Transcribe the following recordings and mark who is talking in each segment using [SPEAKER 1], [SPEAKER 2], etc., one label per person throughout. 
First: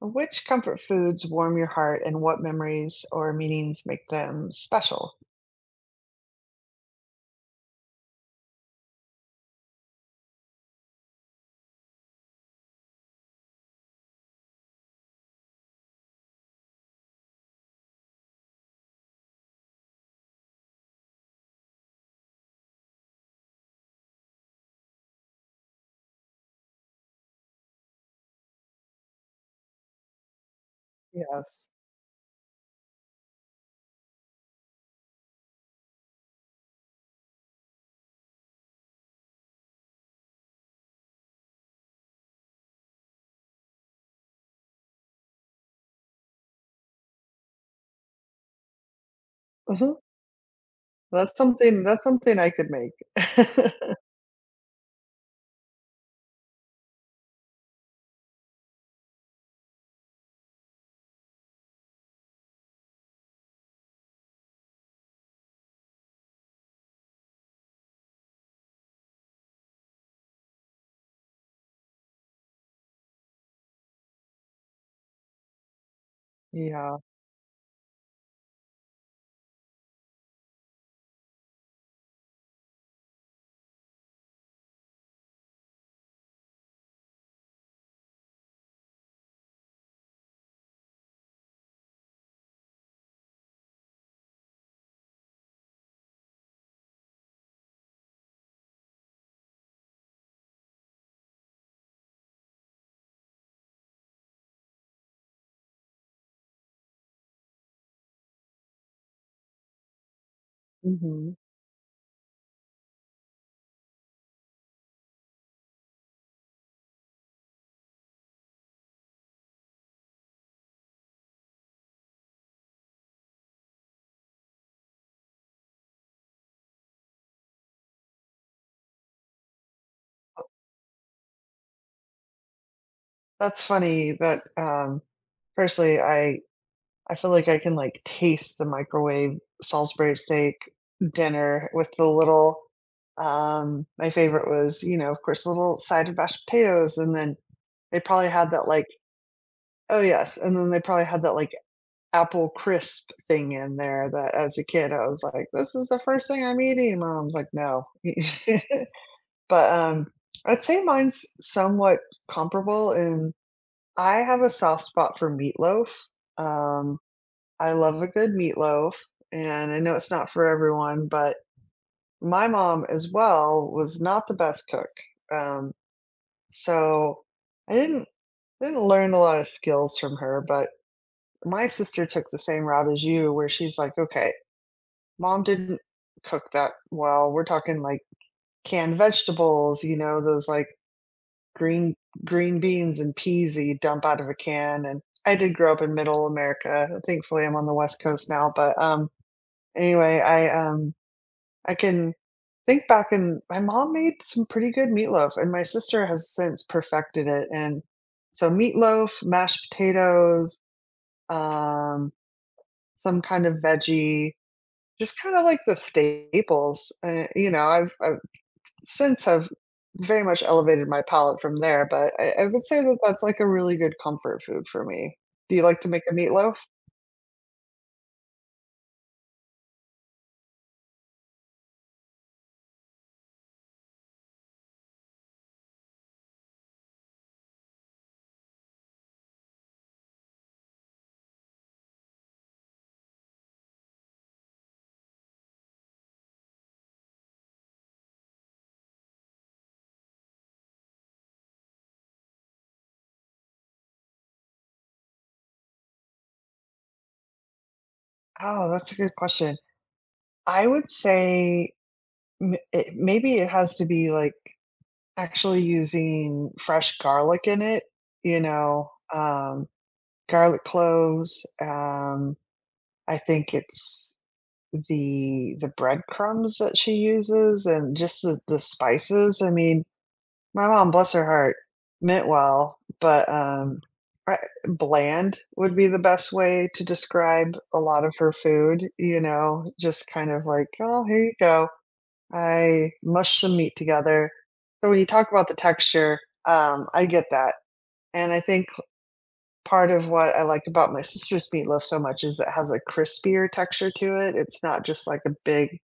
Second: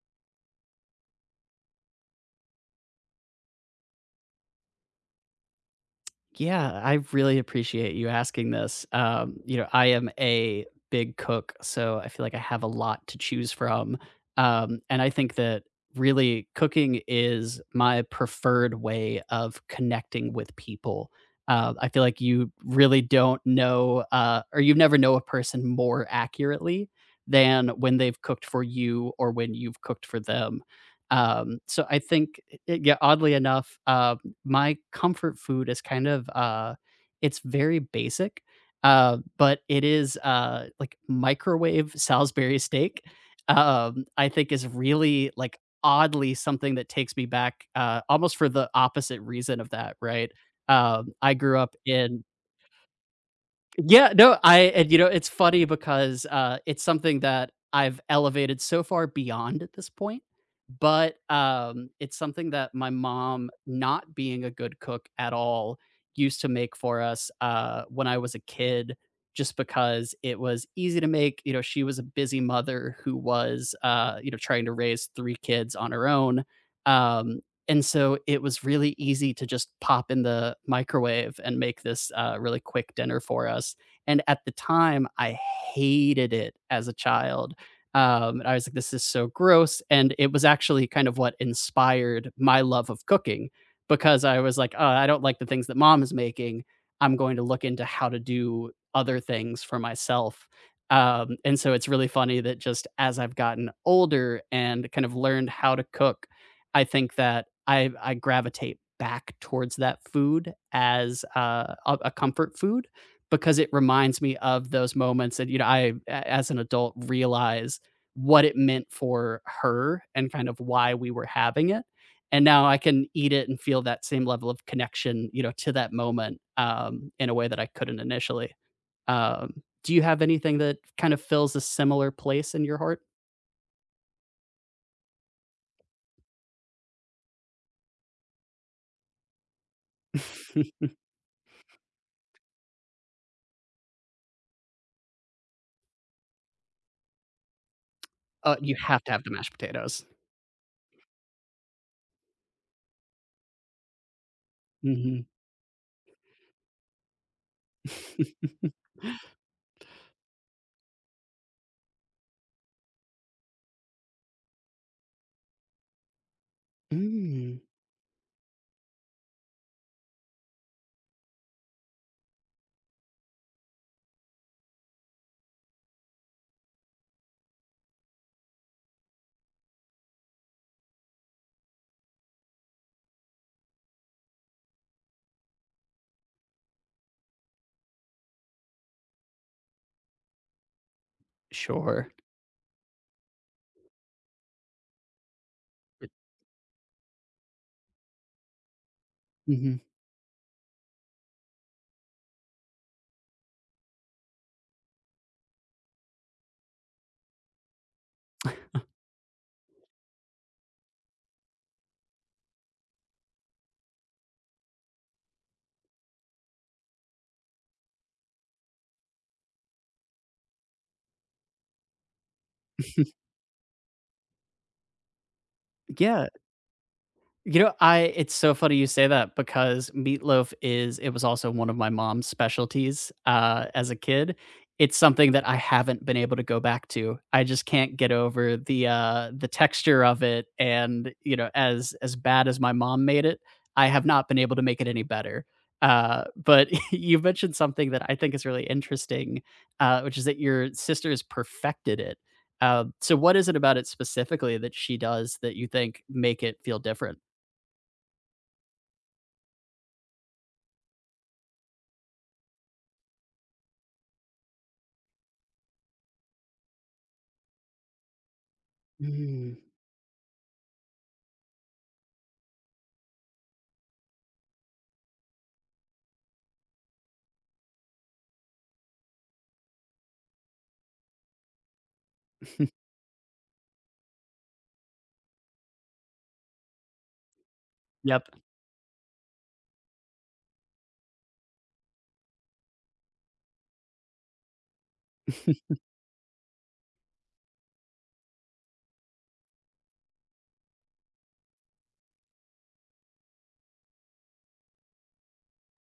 [SPEAKER 1] Which comfort foods warm your heart and what memories or meanings make them special?
[SPEAKER 2] Yeah, I really appreciate you asking this. I am a big cook, so I feel like I have a lot to choose from. And I think that really cooking is my preferred way of connecting with people. I feel like you really don't know, or you never know a person more accurately than when they've cooked for you or when you've cooked for them. Um,
[SPEAKER 1] Yes.
[SPEAKER 2] so I think, eh, yeah, oddly enough, my comfort food is kind of, it's very basic, but it is like microwave Salisbury steak. I think is really like oddly something that takes me back almost for the opposite reason of that,
[SPEAKER 1] Mhm.
[SPEAKER 2] right? I grew up
[SPEAKER 1] That's
[SPEAKER 2] in
[SPEAKER 1] something I could make.
[SPEAKER 2] yeah, no, I and you know, it's funny because, it's something that I've elevated so far beyond at this point, but, it's something that my mom, not being a good cook at all, used to make for us, when I was a kid just because it was easy to make, you know, she was a busy mother who was, trying to raise 3 kids on her own,
[SPEAKER 1] Yeah.
[SPEAKER 2] um and so it was really easy to just pop in the microwave and make this, really quick dinner for us, and at the time, I hated it as a child. And I was like, "This is so gross," and it was actually kind of what inspired my love of cooking because I was like, "Oh, I don't like the things that mom is making. I'm going to look into how to do other things for myself." And so it's really funny that just as I've gotten older and kind of learned how to cook I think that I gravitate back towards that food as,
[SPEAKER 1] Mhm.
[SPEAKER 2] a comfort food because it reminds me of those moments that, you know, I, a as an adult, realize what it meant for her and kind of why we were having it, and now I can eat it and feel that same level of connection, you know, to that moment, in a way that I couldn't initially. Do you have anything that kind of fills a similar place in your heart?
[SPEAKER 1] That's funny that, personally, I feel like I can, like, taste the microwave Salisbury steak dinner with the little, my favorite was, you know, of course, a little side of mashed potatoes, and then they probably had
[SPEAKER 2] Oh,
[SPEAKER 1] that,
[SPEAKER 2] you have to have the mashed
[SPEAKER 1] oh,
[SPEAKER 2] potatoes.
[SPEAKER 1] yes, and then they probably had that, like, apple crisp thing in there that as a kid, I was
[SPEAKER 2] Mhm.
[SPEAKER 1] like, "This is the first thing I'm eating." Mom's like, "No." But, I'd say mine's somewhat comparable. And I have a soft spot for meatloaf. Um,
[SPEAKER 2] Mm,
[SPEAKER 1] I love a good meatloaf, and I know it's not for everyone, but my mom as well was not the best cook. Um, so I didn't learn a lot of skills from her, but my sister took the same route as you where she's like, "Okay, Mom didn't cook that well. We're talking like canned vegetables, you know, those like green
[SPEAKER 2] sure.
[SPEAKER 1] green beans and peas that you dump out of a can, and I did grow up in Middle America. Thankfully, I'm on the West Coast now, but,
[SPEAKER 2] Mhm.
[SPEAKER 1] anyway, I can think back and my mom made some pretty good meatloaf, and my sister has since perfected it, and so meatloaf, mashed potatoes, um, some kind of veggie, just kinda like the staples, you know, I've since have very much elevated my palate from there, but I would say that that's like a really good comfort food for me. Do you like to make a
[SPEAKER 2] Yeah,
[SPEAKER 1] meatloaf?
[SPEAKER 2] you know, I it's so funny you say that because meatloaf is it was also one of my mom's specialties, as a kid. It's something that I haven't been able to go back to. I just can't get over the texture of it and, you know, as bad as my mom made it, I have not been able to make it any better. But you mentioned something that I think is really interesting, which is that your sister has perfected it. So what is it about it specifically that she does that you think make it feel different?
[SPEAKER 1] Oh, that's a good question. I would say it, maybe it has to be like actually using fresh garlic in it, you know,
[SPEAKER 2] Mm.
[SPEAKER 1] garlic cloves. I think it's the breadcrumbs that she uses and just the spices. I mean, my mom, bless her heart, meant well, but, I bland would be the best way to describe a lot of
[SPEAKER 2] Yep.
[SPEAKER 1] her food, you know, just kind of like, "Oh, here you go. I mushed some meat together." So when you talk about the texture, I get that, and I think part of what I like about my sister's meatloaf so much is it has a crispier texture to it. It's not just like a big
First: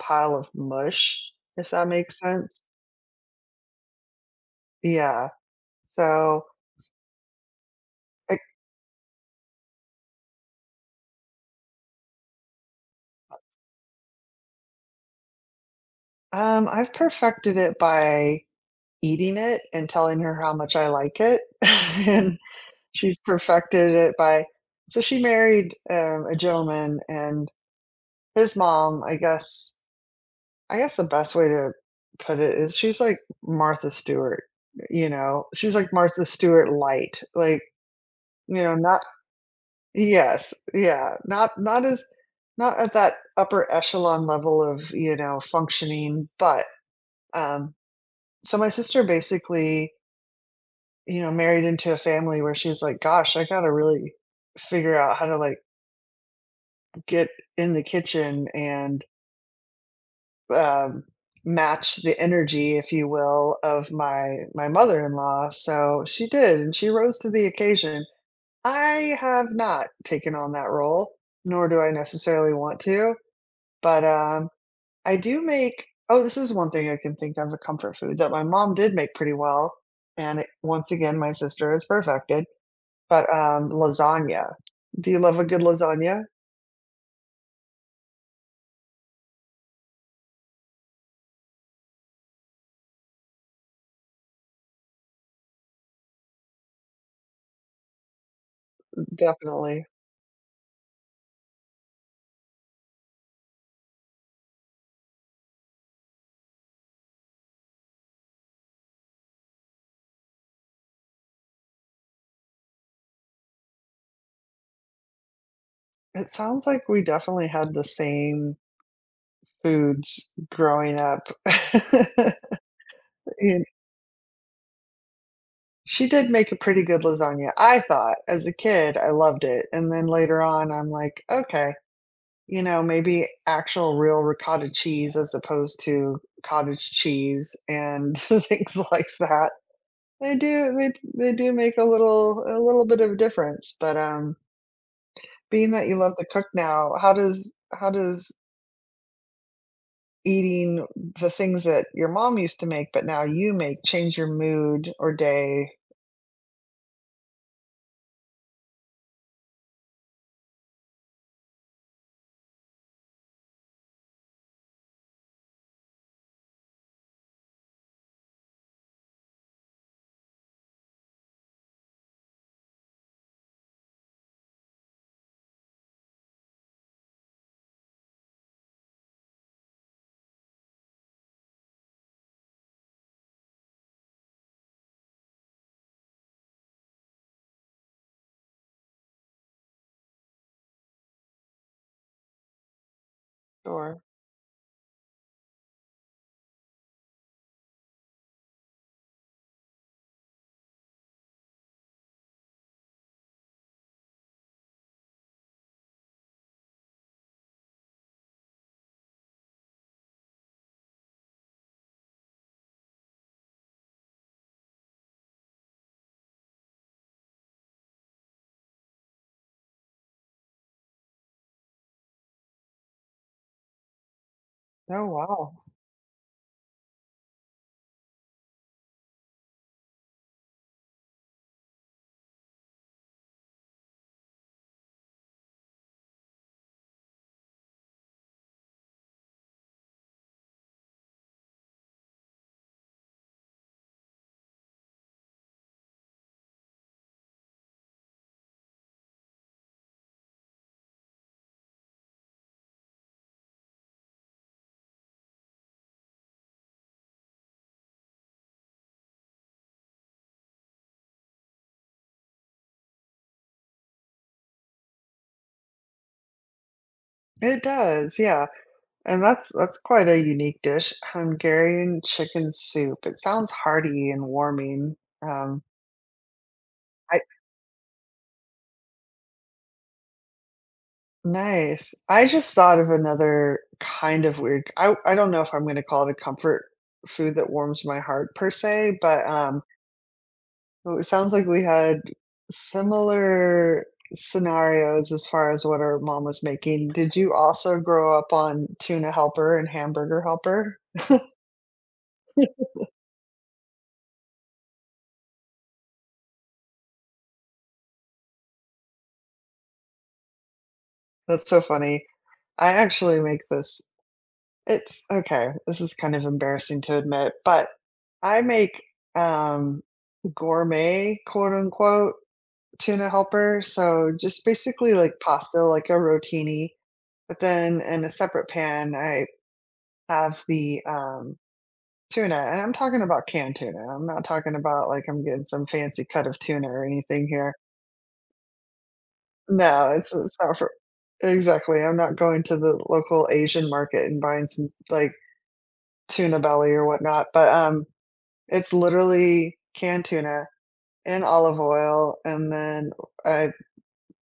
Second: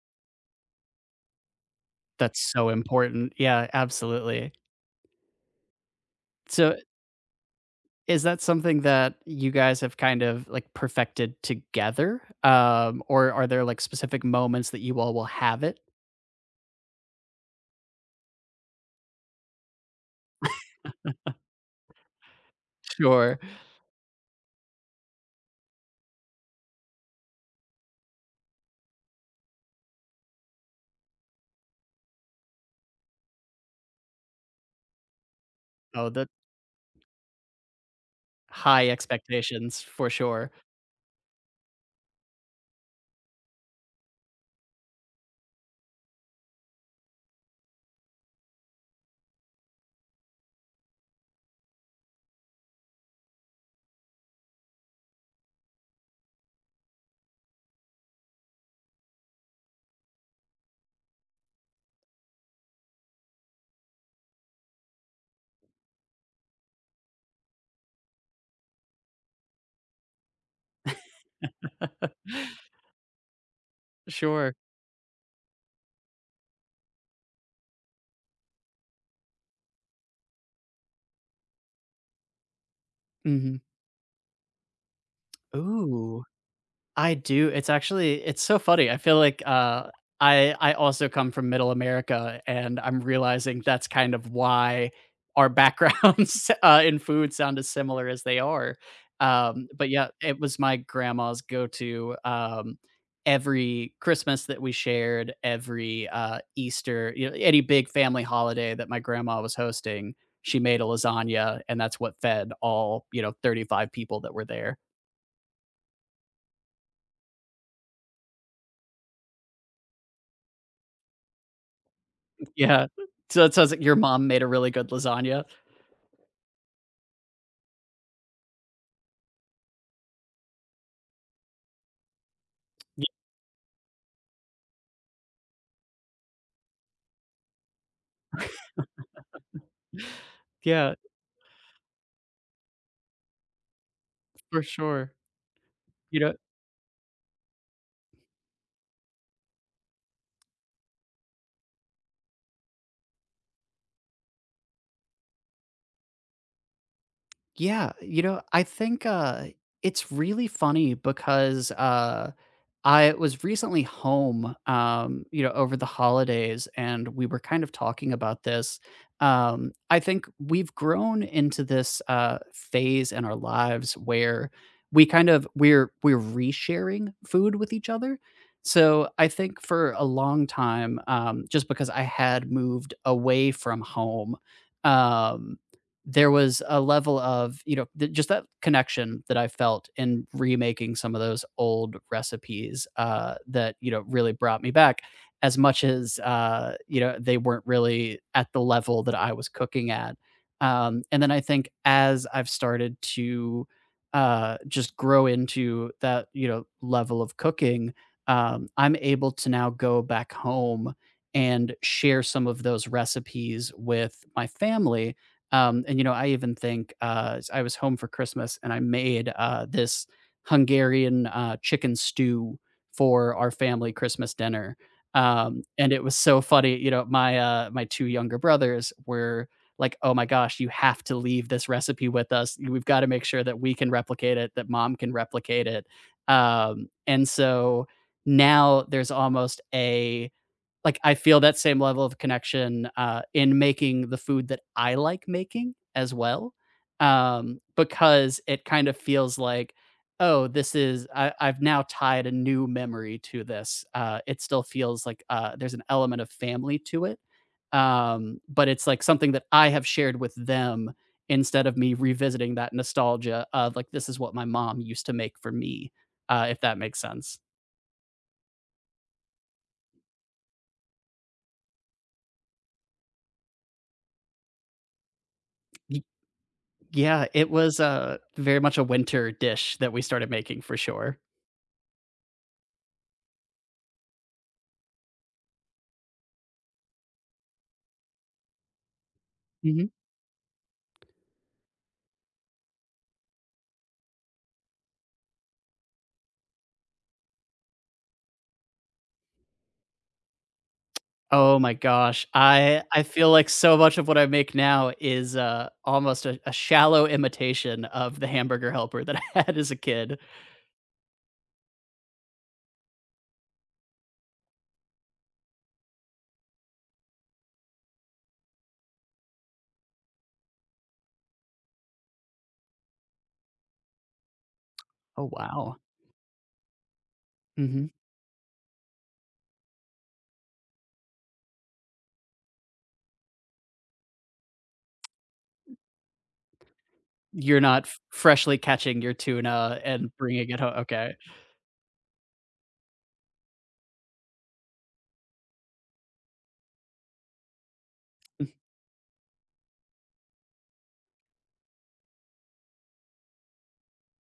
[SPEAKER 1] pile of mush, if that makes
[SPEAKER 2] That's
[SPEAKER 1] sense.
[SPEAKER 2] so important. Yeah, absolutely.
[SPEAKER 1] Yeah. So,
[SPEAKER 2] So, is that something that you guys have kind of, like, perfected together? Or are there, like, specific moments that you all will have it?
[SPEAKER 1] I've perfected it by eating it and telling her how much I like it, and she's
[SPEAKER 2] Sure.
[SPEAKER 1] perfected it by so she married, a gentleman, and his mom, I guess the best way to put it is she's like Martha Stewart, you know? She's like
[SPEAKER 2] Oh,
[SPEAKER 1] Martha
[SPEAKER 2] the
[SPEAKER 1] Stewart light, like, you know,
[SPEAKER 2] high
[SPEAKER 1] not
[SPEAKER 2] expectations for sure.
[SPEAKER 1] yes, yeah, not as not at that upper echelon level of, you know, functioning, but, um so my sister basically you know, married into a family where she's like, "Gosh, I gotta really figure out how to, like, get in the kitchen and, um, match the energy, if you will, of my mother-in-law." So, she did, and she rose to the occasion. I have not taken on that role, nor do I necessarily want to, but,
[SPEAKER 2] Sure.
[SPEAKER 1] I do make oh, this is one thing I can think of, a comfort food that my mom did make pretty well, and it once again, my sister has perfected, but,
[SPEAKER 2] Mhm.
[SPEAKER 1] lasagna. Do you love a good
[SPEAKER 2] Ooh.
[SPEAKER 1] lasagna?
[SPEAKER 2] I do. It's actually it's so funny. I feel like I also come from middle America and I'm realizing that's kind of why our backgrounds in food sound as similar as they are.
[SPEAKER 1] Definitely.
[SPEAKER 2] But yeah, it was my grandma's go-to, every Christmas that we shared, every Easter, you know, any big family holiday that my grandma was hosting, she made a lasagna and that's what fed all, you know, 35 people that were there.
[SPEAKER 1] It sounds like we definitely had the same foods growing up.
[SPEAKER 2] Yeah. So it
[SPEAKER 1] And
[SPEAKER 2] sounds like your mom made a really good lasagna.
[SPEAKER 1] she did make a pretty good lasagna, I thought. As a kid, I loved it, and then later on, I'm like, "Okay, you know,
[SPEAKER 2] Y
[SPEAKER 1] maybe actual real ricotta cheese as opposed to cottage cheese and things like that." They do they
[SPEAKER 2] yeah,
[SPEAKER 1] they do make a little bit of a difference, but,
[SPEAKER 2] for sure.
[SPEAKER 1] being that you love
[SPEAKER 2] You
[SPEAKER 1] to
[SPEAKER 2] know
[SPEAKER 1] cook now, how does eating the things that your mom used to make, but now you make change your mood or day.
[SPEAKER 2] yeah, you know, I think, it's really funny because, I was recently home, you know, over the holidays, and we were kind of talking about this. I think we've grown into this phase in our lives where we kind of we're resharing food with each other. So I think for a long time, just because I had moved away from home, um, there was a level of, you know, th just that connection that I felt in remaking some of those old recipes, that, you
[SPEAKER 1] Sure.
[SPEAKER 2] know, really brought me back as much as, you know, they weren't really at the level that I was cooking at. And then I think as I've started to, just grow into that, you know, level of cooking, I'm able to now go back home and share some of those recipes with my family, and, you know, I even think, s I was home for Christmas and I made, this Hungarian, chicken stew for our family Christmas dinner.
[SPEAKER 1] Oh, wow.
[SPEAKER 2] And it was so funny, you know, my 2 younger brothers were like, "Oh my gosh, you have to leave this recipe with us. We've gotta make sure that we can replicate it, that mom can replicate it." And so now there's almost a like I feel that same level of connection in making the food that I like making as well, because it kind of feels like, oh, this is I've now tied a new memory to this. It still feels like there's an element of family to it, but it's like something that I have shared with them instead of me revisiting that nostalgia of like this is what my mom used to make for me, if that makes sense.
[SPEAKER 1] It does, yeah, and that's quite a unique dish, Hungarian chicken soup. It sounds hearty and warming. Um, I
[SPEAKER 2] Yeah, it was, very much a winter dish that we started making for sure.
[SPEAKER 1] Nice. I just thought of another kind of weird I don't know if I'm gonna call it a comfort food that warms my heart per se, but,
[SPEAKER 2] Mhm.
[SPEAKER 1] well, it sounds like we had similar scenarios as far as what our mom was making. Did you also grow up on Tuna Helper and Hamburger Helper?
[SPEAKER 2] Oh my gosh, I feel like so much of what I make now is, almost a shallow imitation of the hamburger helper that I had as a kid.
[SPEAKER 1] That's so funny. I actually make this. It's okay. This is kind of embarrassing to admit, but I make um, gourmet, quote unquote, tuna helper. So just basically like
[SPEAKER 2] Oh,
[SPEAKER 1] pasta,
[SPEAKER 2] wow.
[SPEAKER 1] like a rotini. But then
[SPEAKER 2] Mhm.
[SPEAKER 1] in a separate pan, I have the tuna, and I'm talking about canned tuna, I'm not talking about, like, I'm getting some fancy cut of tuna or anything here.
[SPEAKER 2] You're not f freshly catching your tuna
[SPEAKER 1] No,
[SPEAKER 2] and
[SPEAKER 1] it's
[SPEAKER 2] bringing
[SPEAKER 1] not
[SPEAKER 2] it
[SPEAKER 1] for
[SPEAKER 2] home. Okay.
[SPEAKER 1] exactly, I'm not going to the local Asian market and buying some, like, tuna belly or whatnot, but,
[SPEAKER 2] Mhm.
[SPEAKER 1] it's literally canned tuna in olive oil, and then I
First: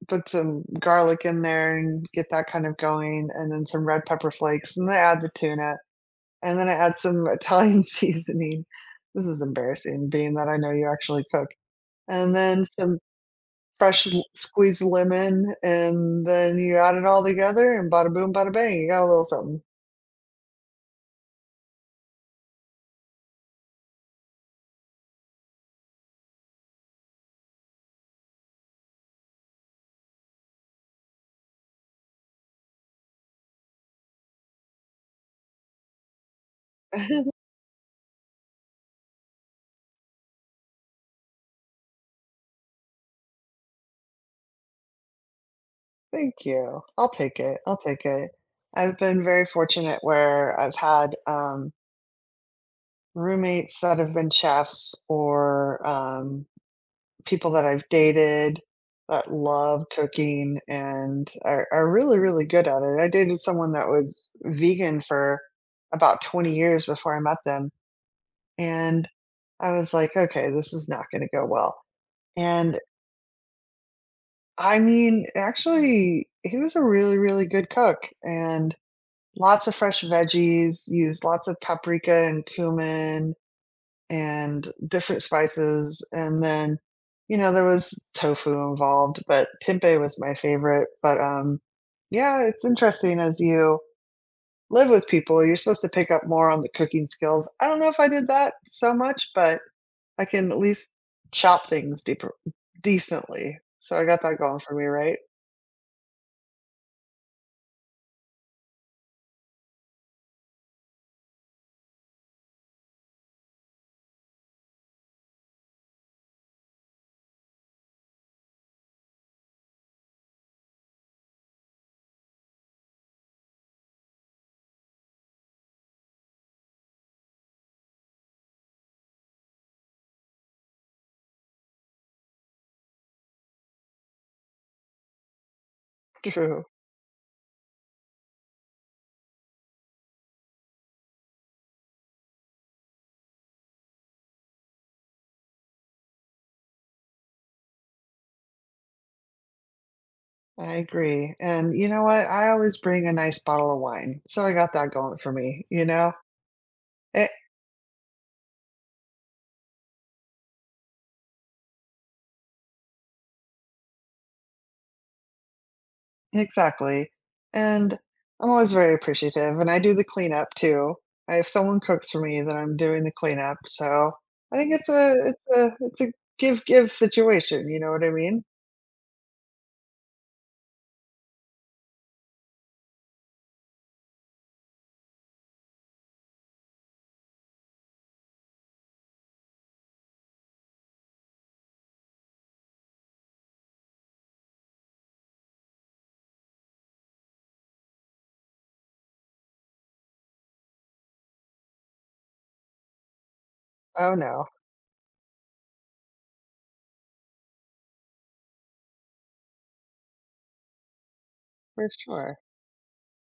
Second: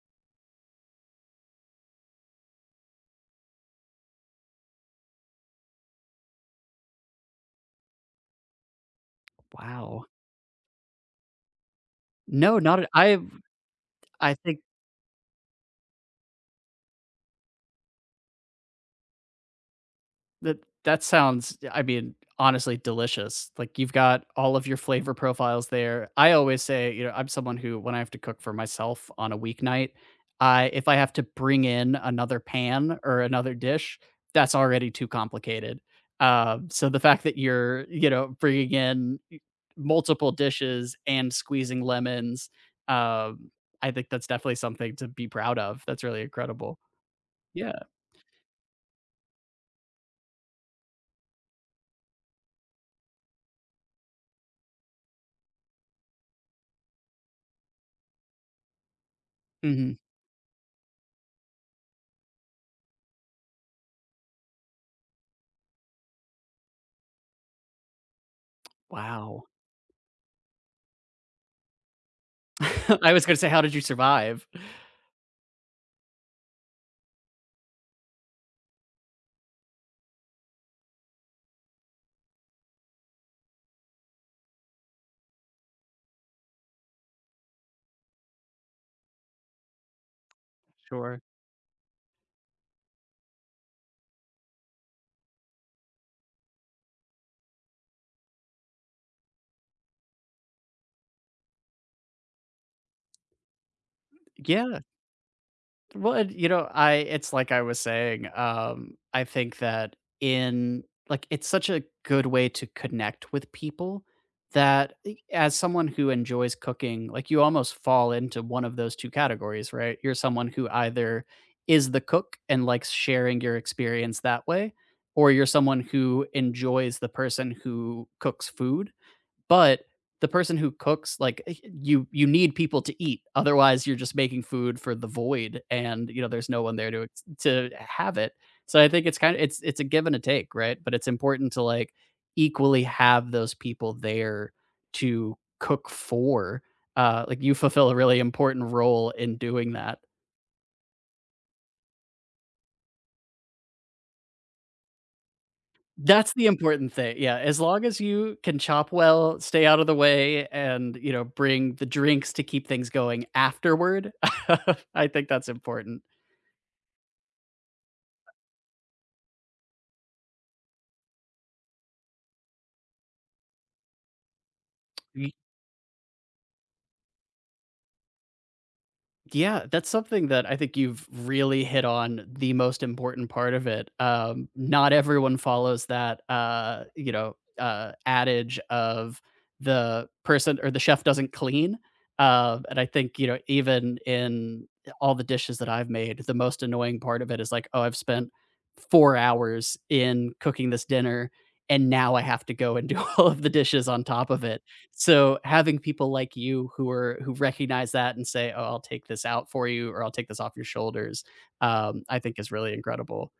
[SPEAKER 1] put some garlic in there and get that kind of going, and then some red pepper flakes, and then I add the tuna, and then I add some Italian seasoning. This is
[SPEAKER 2] Wow.
[SPEAKER 1] embarrassing being that I know you actually cook. And
[SPEAKER 2] No,
[SPEAKER 1] then
[SPEAKER 2] not at
[SPEAKER 1] some
[SPEAKER 2] I think
[SPEAKER 1] squeezed lemon, and then you add it all together, and bada boom, bada bang, you got a little something.
[SPEAKER 2] That that sounds, I mean, honestly delicious. Like you've got all of your flavor profiles there. I always say, you know, I'm someone who when I have to cook for myself on a weeknight, I if I have to bring in another pan or another dish, that's already too complicated. So the fact that you're, you know, bringing in multiple dishes and squeezing lemons, um, I think that's definitely something to be proud of. That's really
[SPEAKER 1] Thank
[SPEAKER 2] incredible.
[SPEAKER 1] you. I'll take it. I'll
[SPEAKER 2] Yeah.
[SPEAKER 1] take it. I've been very fortunate where I've had roommates that have been chefs or people that I've dated that love
[SPEAKER 2] Hmm.
[SPEAKER 1] cooking and are really, really good at it. I dated someone that was vegan for about 20 years before I met them. And
[SPEAKER 2] Wow.
[SPEAKER 1] I was like, "Okay, this is not gonna go well." And,
[SPEAKER 2] I was gonna say, how did you survive?
[SPEAKER 1] I mean, actually, he was a really, really good cook, and lots of fresh veggies, used lots of paprika and cumin and different spices, and then, you know, there was tofu involved, but tempeh was my favorite,
[SPEAKER 2] Sure.
[SPEAKER 1] but, yeah, it's interesting as you live with people, you're supposed to pick up more on the cooking skills. I don't know if I did that so much, but I can at least chop things deeper decently. So I got that going for
[SPEAKER 2] Yeah.
[SPEAKER 1] me, right?
[SPEAKER 2] Well, and, you know, I it's like I was saying, I think that in like it's such a good way to connect with people that e as someone who enjoys cooking, like you almost fall into one of those 2 categories, right? You're someone who either is the cook and likes sharing your experience that way, or you're someone who enjoys the person who cooks food But the person who cooks, you need people to eat, otherwise you're just making food for the void and, you know, there's no
[SPEAKER 1] True.
[SPEAKER 2] one there to ex to have it. So I think it's kinda it's a give and a take, right? But it's important to, like, equally have those people there to cook for. Like, you fulfill a really important role in doing that.
[SPEAKER 1] I agree. And you know what? I always bring a nice bottle of wine. So I got that going for me, you know?
[SPEAKER 2] That's the important thing,
[SPEAKER 1] E
[SPEAKER 2] yeah, as long as you can chop well, stay out of the way, and, you know, bring the drinks to keep things going afterward, I think that's important.
[SPEAKER 1] Exactly. And I'm always very appreciative and I do the cleanup too. I if someone cooks for me, then I'm doing the cleanup. So I think it's a give give situation, you know what I mean?
[SPEAKER 2] Yeah, that's something that I think you've really hit on the most important part of it. Not everyone follows that, adage of the person or the chef doesn't clean. And I think, you know, even in all the dishes that I've made, the most annoying part of it is like, oh, I've spent 4 hours in cooking this dinner and now I have to go and do all of the dishes on
[SPEAKER 1] Oh
[SPEAKER 2] top of
[SPEAKER 1] no,
[SPEAKER 2] it. So having people like you who recognize that and say, "Oh, I'll take this out for you," or "I'll take this off your shoulders,"
[SPEAKER 1] for
[SPEAKER 2] I think
[SPEAKER 1] sure.
[SPEAKER 2] is really incredible.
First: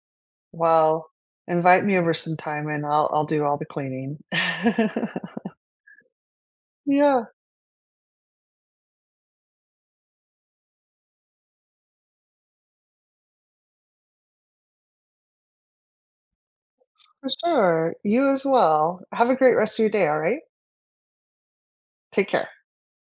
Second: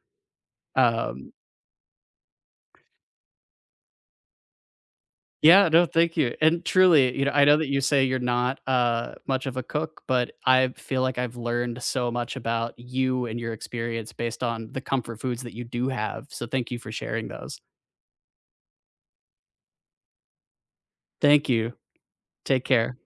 [SPEAKER 1] Well,
[SPEAKER 2] Um,
[SPEAKER 1] invite me over sometime and I'll do all the cleaning.
[SPEAKER 2] yeah, no, thank you. And truly, you
[SPEAKER 1] Yeah,
[SPEAKER 2] know, I know that you say you're not much of a cook, but I feel like I've learned so much about you and your experience based on the comfort foods that you do have. So thank you for sharing
[SPEAKER 1] for
[SPEAKER 2] those.
[SPEAKER 1] sure. You as well. Have a great rest of your day, all right?
[SPEAKER 2] Thank you.
[SPEAKER 1] Take care.
[SPEAKER 2] Take care.